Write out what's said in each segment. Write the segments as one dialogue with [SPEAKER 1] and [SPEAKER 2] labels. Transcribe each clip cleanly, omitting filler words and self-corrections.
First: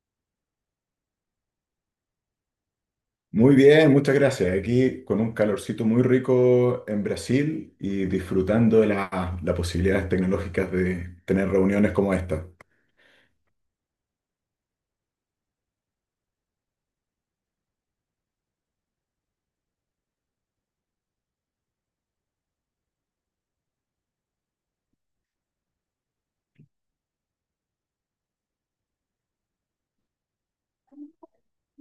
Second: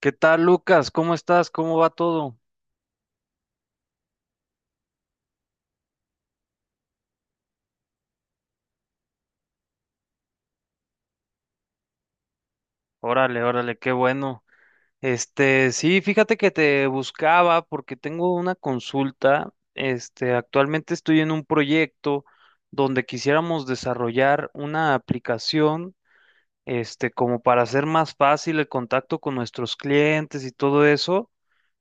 [SPEAKER 1] ¿Qué tal, Lucas? ¿Cómo estás? ¿Cómo va todo?
[SPEAKER 2] Muy bien, muchas gracias. Aquí con un calorcito muy rico en Brasil y disfrutando de las posibilidades tecnológicas de tener reuniones como esta.
[SPEAKER 1] Órale, órale, qué bueno. Sí, fíjate que te buscaba porque tengo una consulta. Actualmente estoy en un proyecto donde quisiéramos desarrollar una aplicación, como para hacer más fácil el contacto con nuestros clientes y todo eso.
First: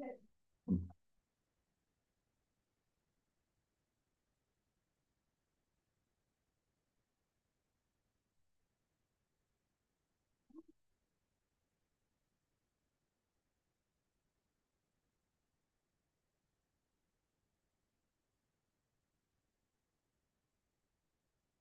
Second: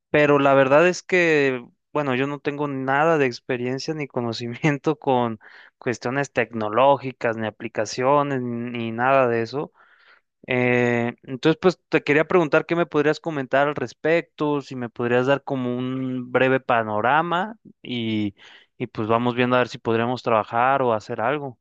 [SPEAKER 1] Pero la verdad es que, bueno, yo no tengo nada de experiencia ni conocimiento con cuestiones tecnológicas, ni aplicaciones, ni nada de eso. Entonces, pues te quería preguntar qué me podrías comentar al respecto, si me podrías dar como un breve panorama y, pues vamos viendo a ver si podríamos trabajar o hacer algo.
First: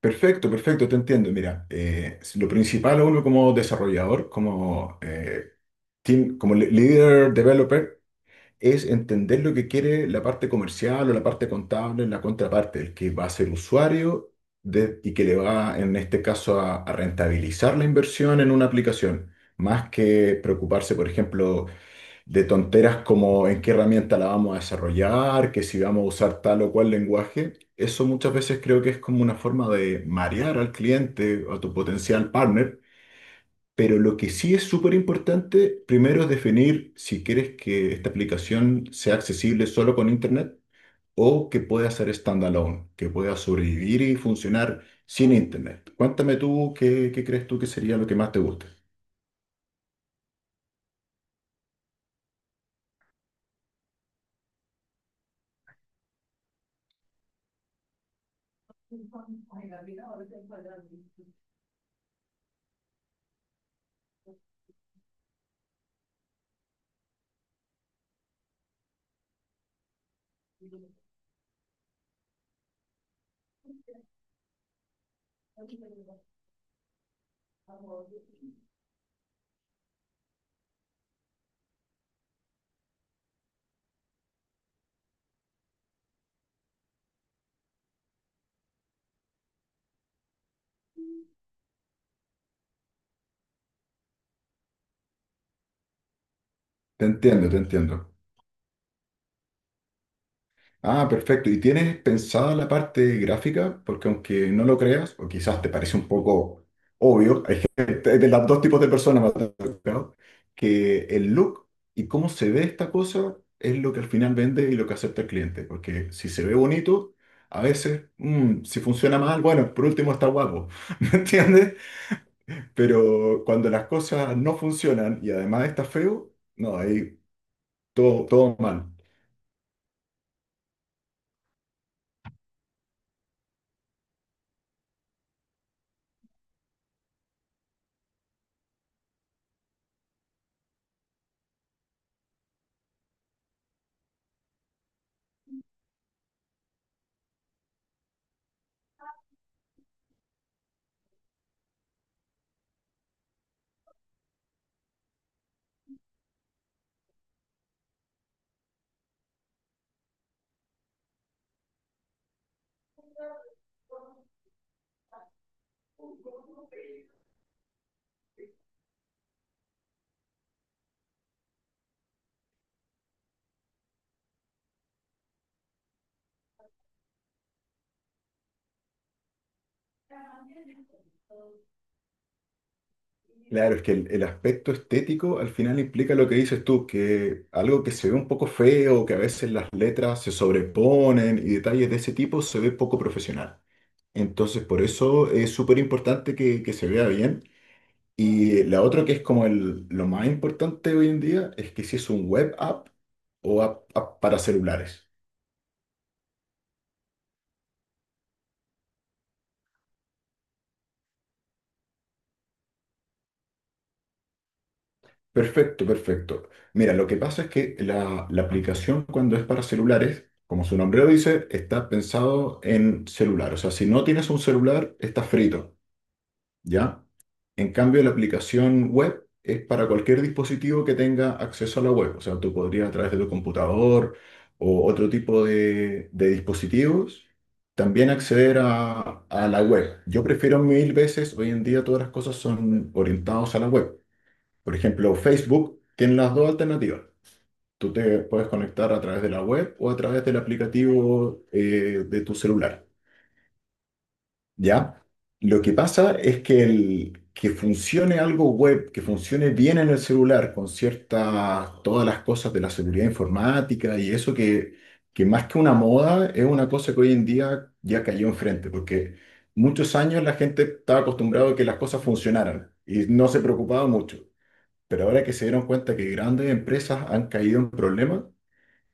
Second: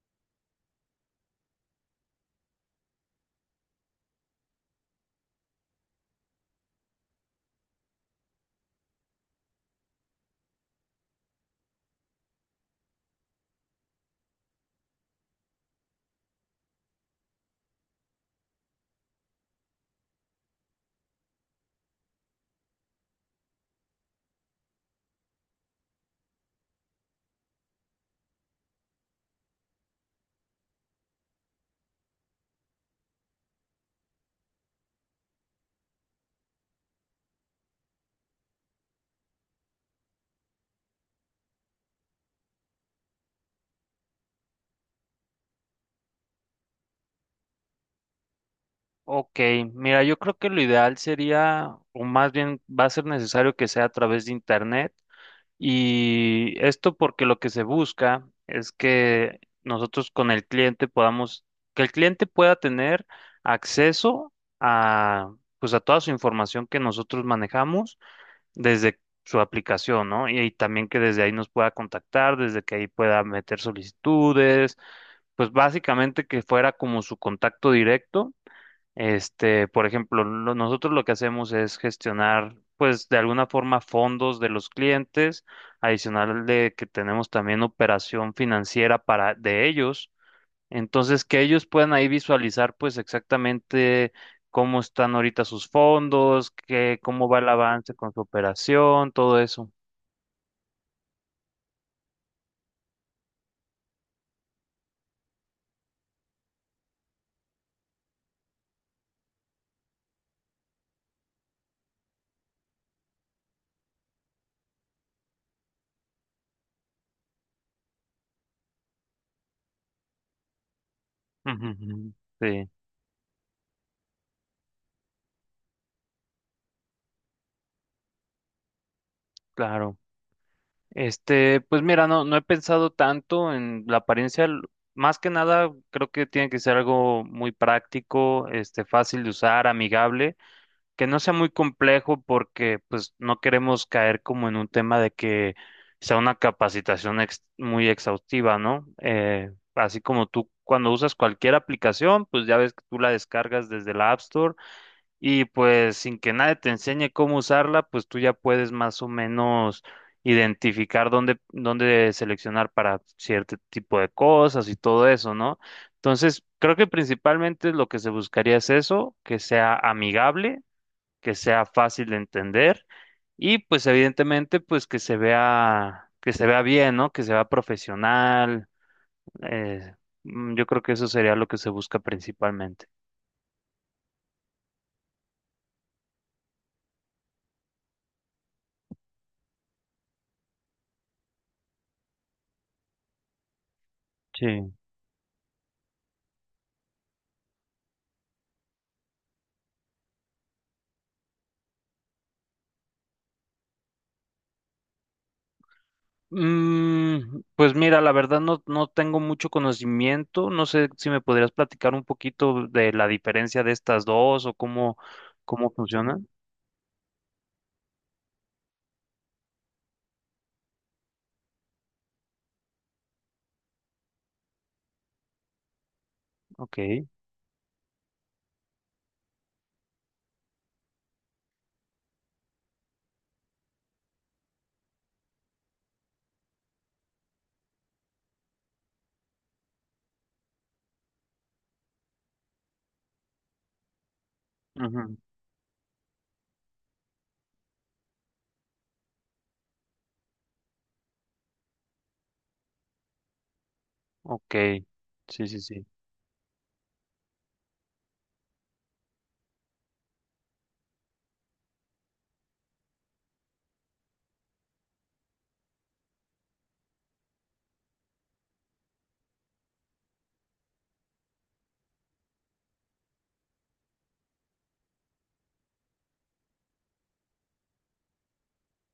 [SPEAKER 2] Perfecto, perfecto, te entiendo. Mira, lo principal a uno como desarrollador, como, team, como leader developer, es entender lo que quiere la parte comercial o la parte contable, la contraparte, el que va a ser usuario y que le va, en este caso, a rentabilizar la inversión en una aplicación, más que preocuparse, por ejemplo, de tonteras como en qué herramienta la vamos a desarrollar, que si vamos a usar tal o cual lenguaje. Eso muchas veces creo que es como una forma de marear al cliente o a tu potencial partner, pero lo que sí es súper importante, primero es definir si quieres que esta aplicación sea accesible solo con Internet o que pueda ser standalone, que pueda sobrevivir y funcionar sin Internet. Cuéntame tú qué, qué crees tú que sería lo que más te gusta.
[SPEAKER 1] Ok, mira, yo creo que lo ideal sería, o más bien va a ser necesario que sea a través de internet. Y esto porque lo que se busca es que nosotros con el cliente podamos, que el cliente pueda tener acceso a, pues a toda su información que nosotros manejamos desde su aplicación, ¿no? Y, también que desde ahí nos pueda contactar, desde que ahí pueda meter solicitudes, pues básicamente que fuera como su contacto directo por ejemplo, nosotros lo que hacemos es gestionar, pues, de alguna forma fondos de los clientes, adicional de que tenemos también operación financiera para de ellos. Entonces, que ellos puedan ahí visualizar, pues, exactamente cómo están ahorita sus fondos, qué,
[SPEAKER 2] Te
[SPEAKER 1] cómo va
[SPEAKER 2] entiendo,
[SPEAKER 1] el
[SPEAKER 2] te
[SPEAKER 1] avance
[SPEAKER 2] entiendo.
[SPEAKER 1] con su operación, todo eso.
[SPEAKER 2] Ah, perfecto. ¿Y tienes pensada la parte gráfica? Porque aunque no lo creas, o quizás te parece un poco obvio, hay gente, de los dos tipos de personas me ha tocado, que el look y cómo se ve esta cosa es lo que al final vende y lo que acepta el cliente. Porque si se ve bonito, a veces, si funciona mal, bueno, por último está guapo, ¿me
[SPEAKER 1] Ujú,
[SPEAKER 2] entiendes?
[SPEAKER 1] ujú. Sí,
[SPEAKER 2] Pero cuando las cosas no funcionan y además está feo, no, ahí todo mal.
[SPEAKER 1] claro. Pues mira, no, no he pensado tanto en la apariencia. Más que nada, creo que tiene que ser algo muy práctico, fácil de usar, amigable, que no sea muy complejo porque pues no queremos caer como en un tema de que sea una capacitación muy exhaustiva, ¿no? Así como tú cuando usas cualquier aplicación, pues ya ves que tú la descargas desde la App Store y pues sin que nadie te enseñe cómo usarla, pues tú ya puedes más o menos identificar dónde, dónde seleccionar para cierto tipo de cosas y todo eso, ¿no? Entonces, creo que principalmente lo que se buscaría es eso, que sea amigable, que sea fácil de entender y pues evidentemente pues que se vea bien, ¿no? Que se vea profesional. eh, yo creo que eso sería lo que se busca principalmente.
[SPEAKER 2] Claro, es que el aspecto estético al final implica lo que dices tú, que algo que se ve un poco feo, que a veces las letras se sobreponen y detalles de ese tipo se ve poco profesional. Entonces,
[SPEAKER 1] Sí.
[SPEAKER 2] por eso es súper importante que se vea bien. Y la otra que es como lo más importante hoy en día es que si es un web app o app para celulares.
[SPEAKER 1] Pues mira, la verdad no, no tengo mucho conocimiento. No sé si me podrías platicar un poquito de la diferencia de estas dos o cómo, cómo
[SPEAKER 2] Perfecto,
[SPEAKER 1] funcionan.
[SPEAKER 2] perfecto. Mira, lo que pasa es que la aplicación cuando es para celulares, como su nombre lo dice, está pensado en celular. O sea, si no tienes un celular, estás frito, ¿ya?
[SPEAKER 1] Ok.
[SPEAKER 2] En cambio, la aplicación web es para cualquier dispositivo que tenga acceso a la web. O sea, tú podrías a través de tu computador o otro tipo de dispositivos también acceder a la web. Yo prefiero mil veces, hoy en día todas las cosas son orientadas a la web. Por ejemplo,
[SPEAKER 1] Ujú.
[SPEAKER 2] Facebook tiene las dos alternativas. Tú te puedes conectar a través de la web o a través del aplicativo, de tu celular,
[SPEAKER 1] Ok.
[SPEAKER 2] ¿ya?
[SPEAKER 1] Sí, sí,
[SPEAKER 2] Lo que
[SPEAKER 1] sí.
[SPEAKER 2] pasa es que, que funcione algo web, que funcione bien en el celular con todas las cosas de la seguridad informática y eso que más que una moda es una cosa que hoy en día ya cayó enfrente, porque muchos años la gente estaba acostumbrada a que las cosas funcionaran y no se preocupaba mucho. Pero ahora que se dieron cuenta que grandes empresas han caído en problemas,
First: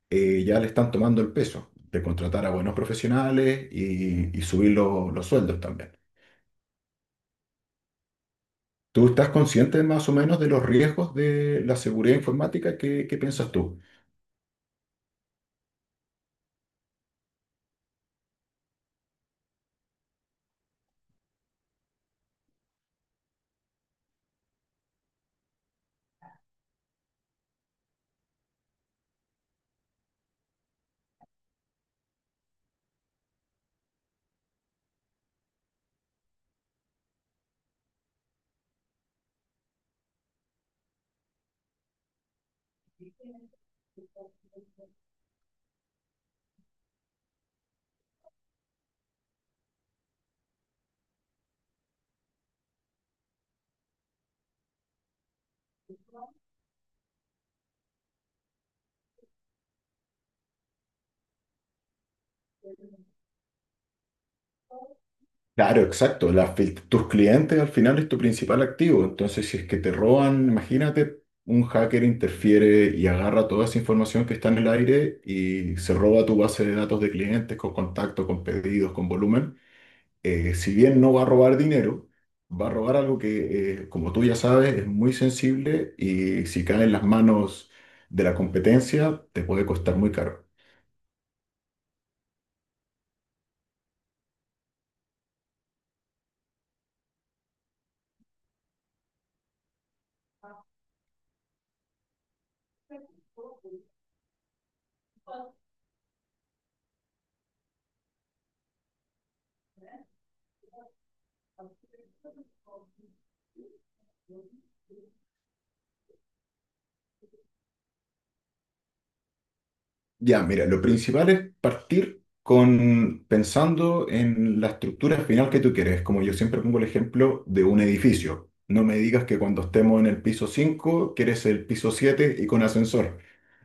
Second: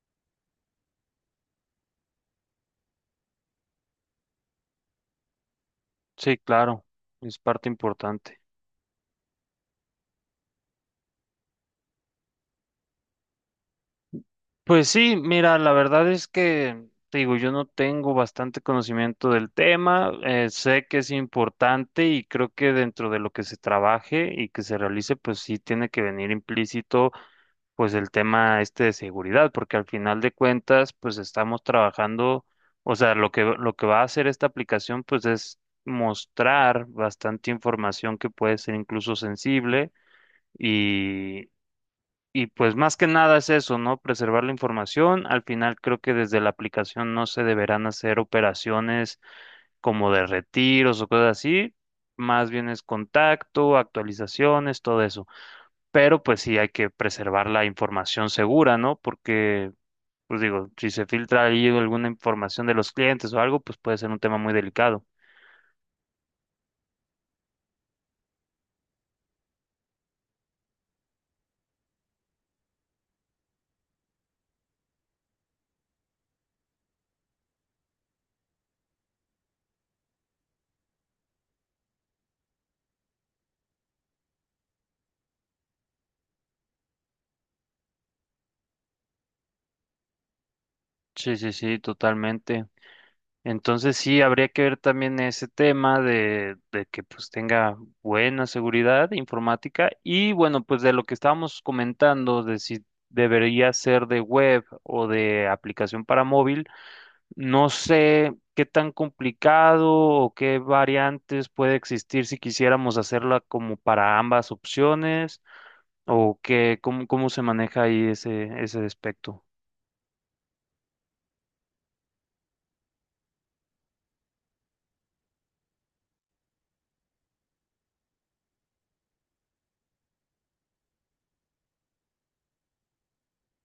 [SPEAKER 2] ya le están tomando el peso de contratar a buenos profesionales y subir los sueldos también.
[SPEAKER 1] Sí, claro. Es parte importante.
[SPEAKER 2] ¿Tú estás consciente más o menos de los riesgos de la seguridad informática? ¿Qué, qué piensas tú?
[SPEAKER 1] Pues sí, mira, la verdad es que, te digo, yo no tengo bastante conocimiento del tema, sé que es importante y creo que dentro de lo que se trabaje y que se realice, pues sí tiene que venir implícito pues el tema este de seguridad, porque al final de cuentas, pues estamos trabajando, o sea, lo que va a hacer esta aplicación, pues es mostrar bastante información que puede ser incluso sensible y, pues más que nada es eso, ¿no? Preservar la información. Al final creo que desde la aplicación no se deberán hacer operaciones como de retiros o cosas así, más bien es contacto, actualizaciones, todo eso pero pues sí hay que preservar la información segura, ¿no? Porque, pues digo, si se filtra ahí alguna información de los clientes o algo, pues puede ser un tema muy delicado.
[SPEAKER 2] Claro, exacto. Tus clientes al final es tu principal activo. Entonces, si es que te roban, imagínate, un hacker interfiere y agarra toda esa información que está en el aire y se roba tu base de datos de clientes con contacto, con pedidos, con volumen. Si bien no va a robar dinero, va a robar algo que, como tú ya sabes, es muy sensible y si cae en las manos de la competencia, te puede costar muy caro.
[SPEAKER 1] Sí, sí, sí, totalmente. Entonces sí, habría que ver también ese tema de que pues tenga buena seguridad informática y bueno, pues de lo que estábamos comentando de si debería ser de web o de aplicación para móvil. No sé qué tan complicado o qué variantes puede existir si quisiéramos hacerla como para ambas opciones o qué, cómo, cómo se maneja ahí ese aspecto.
[SPEAKER 2] Ya, mira, lo principal es partir con pensando en la estructura final que tú quieres. Como yo siempre pongo el ejemplo de un edificio. No me digas que cuando estemos en el piso 5 quieres el piso 7 y con ascensor.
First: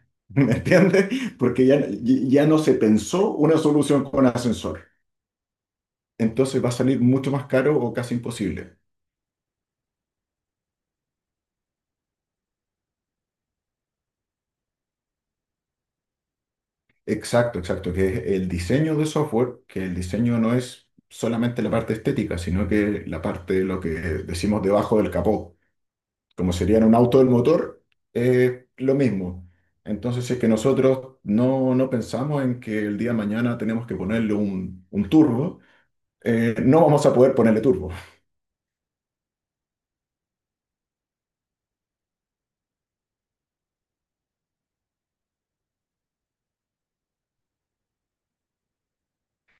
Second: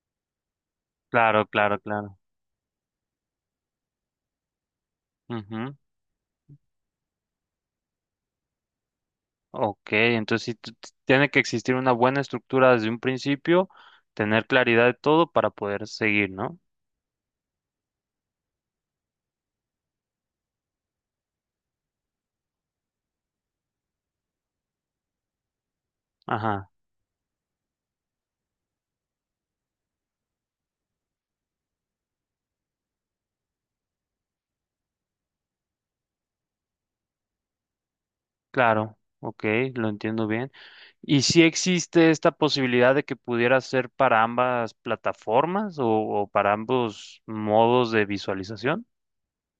[SPEAKER 2] ¿Me entiendes?
[SPEAKER 1] Claro,
[SPEAKER 2] Porque
[SPEAKER 1] claro,
[SPEAKER 2] ya,
[SPEAKER 1] claro.
[SPEAKER 2] ya no se pensó una solución con ascensor.
[SPEAKER 1] Ujú.
[SPEAKER 2] Entonces va a salir mucho más caro o casi imposible.
[SPEAKER 1] Ok, entonces sí tiene que existir una buena estructura desde un principio, tener claridad de todo para poder seguir, ¿no?
[SPEAKER 2] Exacto, exacto, que es el diseño de software, que el diseño no es solamente la parte estética, sino que la parte de lo que decimos debajo del capó, como
[SPEAKER 1] Ajá,
[SPEAKER 2] sería en un auto del motor, es lo mismo. Entonces, si es que nosotros no pensamos en que el día de mañana tenemos que ponerle un turbo, no vamos a poder ponerle turbo.
[SPEAKER 1] claro, ok, lo entiendo bien. ¿Y si existe esta posibilidad de que pudiera ser para ambas plataformas o, para ambos modos de visualización?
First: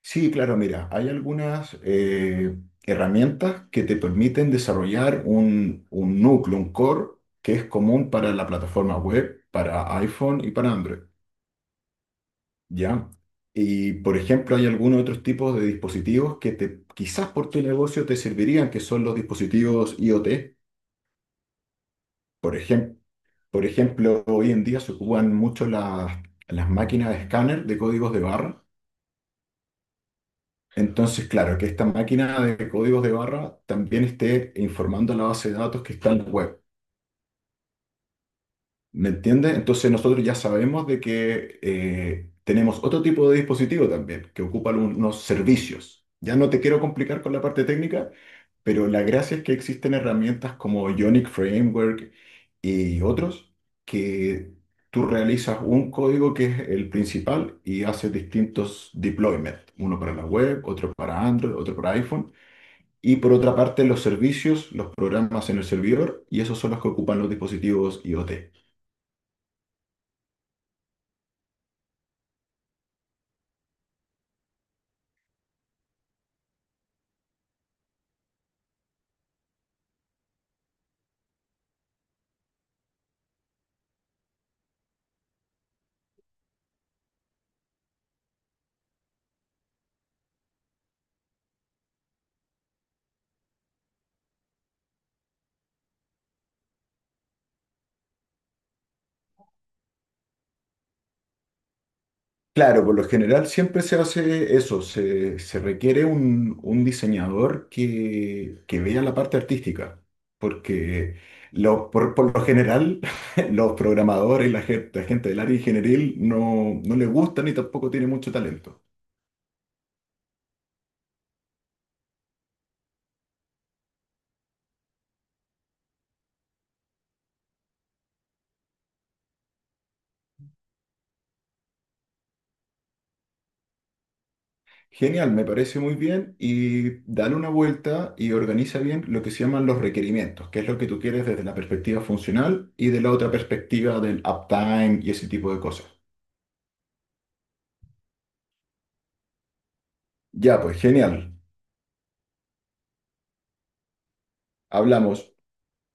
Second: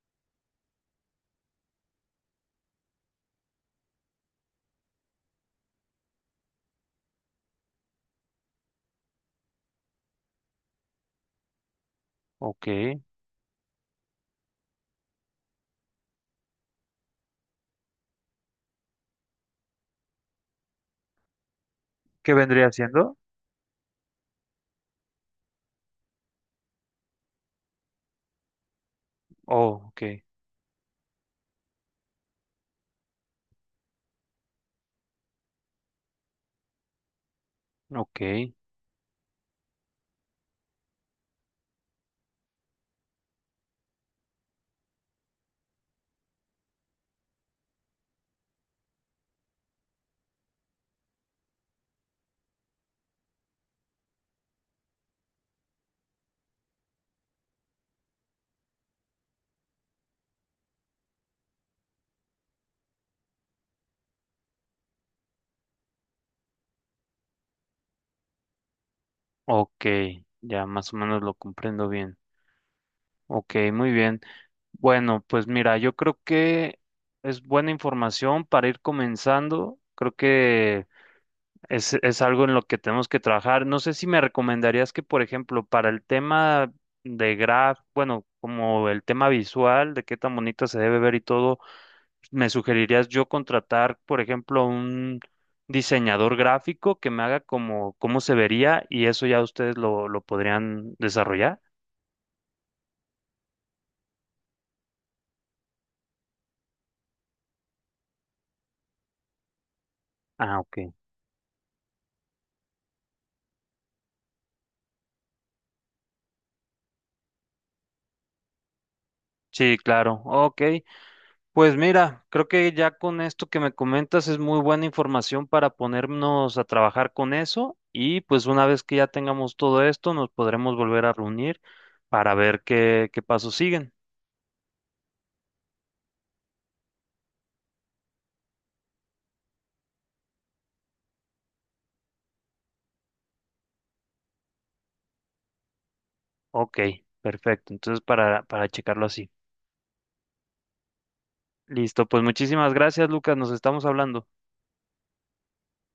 [SPEAKER 2] Sí, claro, mira, hay algunas, herramientas que te permiten desarrollar un núcleo, un core, que es común para la plataforma web, para iPhone y para Android,
[SPEAKER 1] Ok.
[SPEAKER 2] ¿ya? Y, por ejemplo, hay algunos otros tipos de dispositivos que quizás por tu negocio te servirían, que son los dispositivos IoT.
[SPEAKER 1] ¿Qué
[SPEAKER 2] Por
[SPEAKER 1] vendría
[SPEAKER 2] ejemplo,
[SPEAKER 1] siendo?
[SPEAKER 2] por ejemplo, hoy en día se ocupan mucho las máquinas de escáner de códigos de barra.
[SPEAKER 1] Oh, ok,
[SPEAKER 2] Entonces, claro, que esta máquina de códigos de barra también esté informando a la base de datos que está en la web.
[SPEAKER 1] ok,
[SPEAKER 2] ¿Me entiendes? Entonces nosotros ya sabemos de que, tenemos otro tipo de dispositivo también, que ocupa unos servicios. Ya no te quiero complicar con la parte técnica, pero la gracia es que existen herramientas como Ionic Framework y otros, que tú realizas un código que es el principal y haces distintos deployments, uno para la web, otro para Android, otro para iPhone. Y por otra parte, los servicios los programas en el servidor y esos son los que ocupan los dispositivos IoT.
[SPEAKER 1] ok. Ya más o menos lo comprendo bien. Ok, muy bien. Bueno, pues mira, yo creo que es buena información para ir comenzando. Creo que es, algo en lo que tenemos que trabajar. No sé si me recomendarías que, por ejemplo, para el tema de graf bueno, como el tema visual, de qué tan bonita se debe ver y todo, me sugerirías yo contratar, por ejemplo, un diseñador gráfico que me haga como cómo se vería y eso ya ustedes lo, podrían desarrollar.
[SPEAKER 2] Claro, por lo general siempre se hace eso, se requiere un diseñador que vea la parte artística,
[SPEAKER 1] Ah, ok.
[SPEAKER 2] porque por lo general los programadores, la gente del área ingenieril no les gusta ni tampoco tiene mucho talento.
[SPEAKER 1] Sí, claro. Ok. Pues mira, creo que ya con esto que me comentas es muy buena información para ponernos a trabajar con eso y pues una vez que ya tengamos todo esto nos podremos volver a reunir para ver qué, qué pasos siguen.
[SPEAKER 2] Genial, me parece muy bien y dale una vuelta y organiza bien lo que se llaman los requerimientos, que es lo que tú quieres desde la perspectiva funcional y de la otra perspectiva del uptime y ese tipo de cosas.
[SPEAKER 1] Ok, perfecto. Entonces para, checarlo así.
[SPEAKER 2] Ya, pues genial.
[SPEAKER 1] Listo, pues muchísimas gracias, Lucas. Nos estamos hablando.
[SPEAKER 2] Hablamos.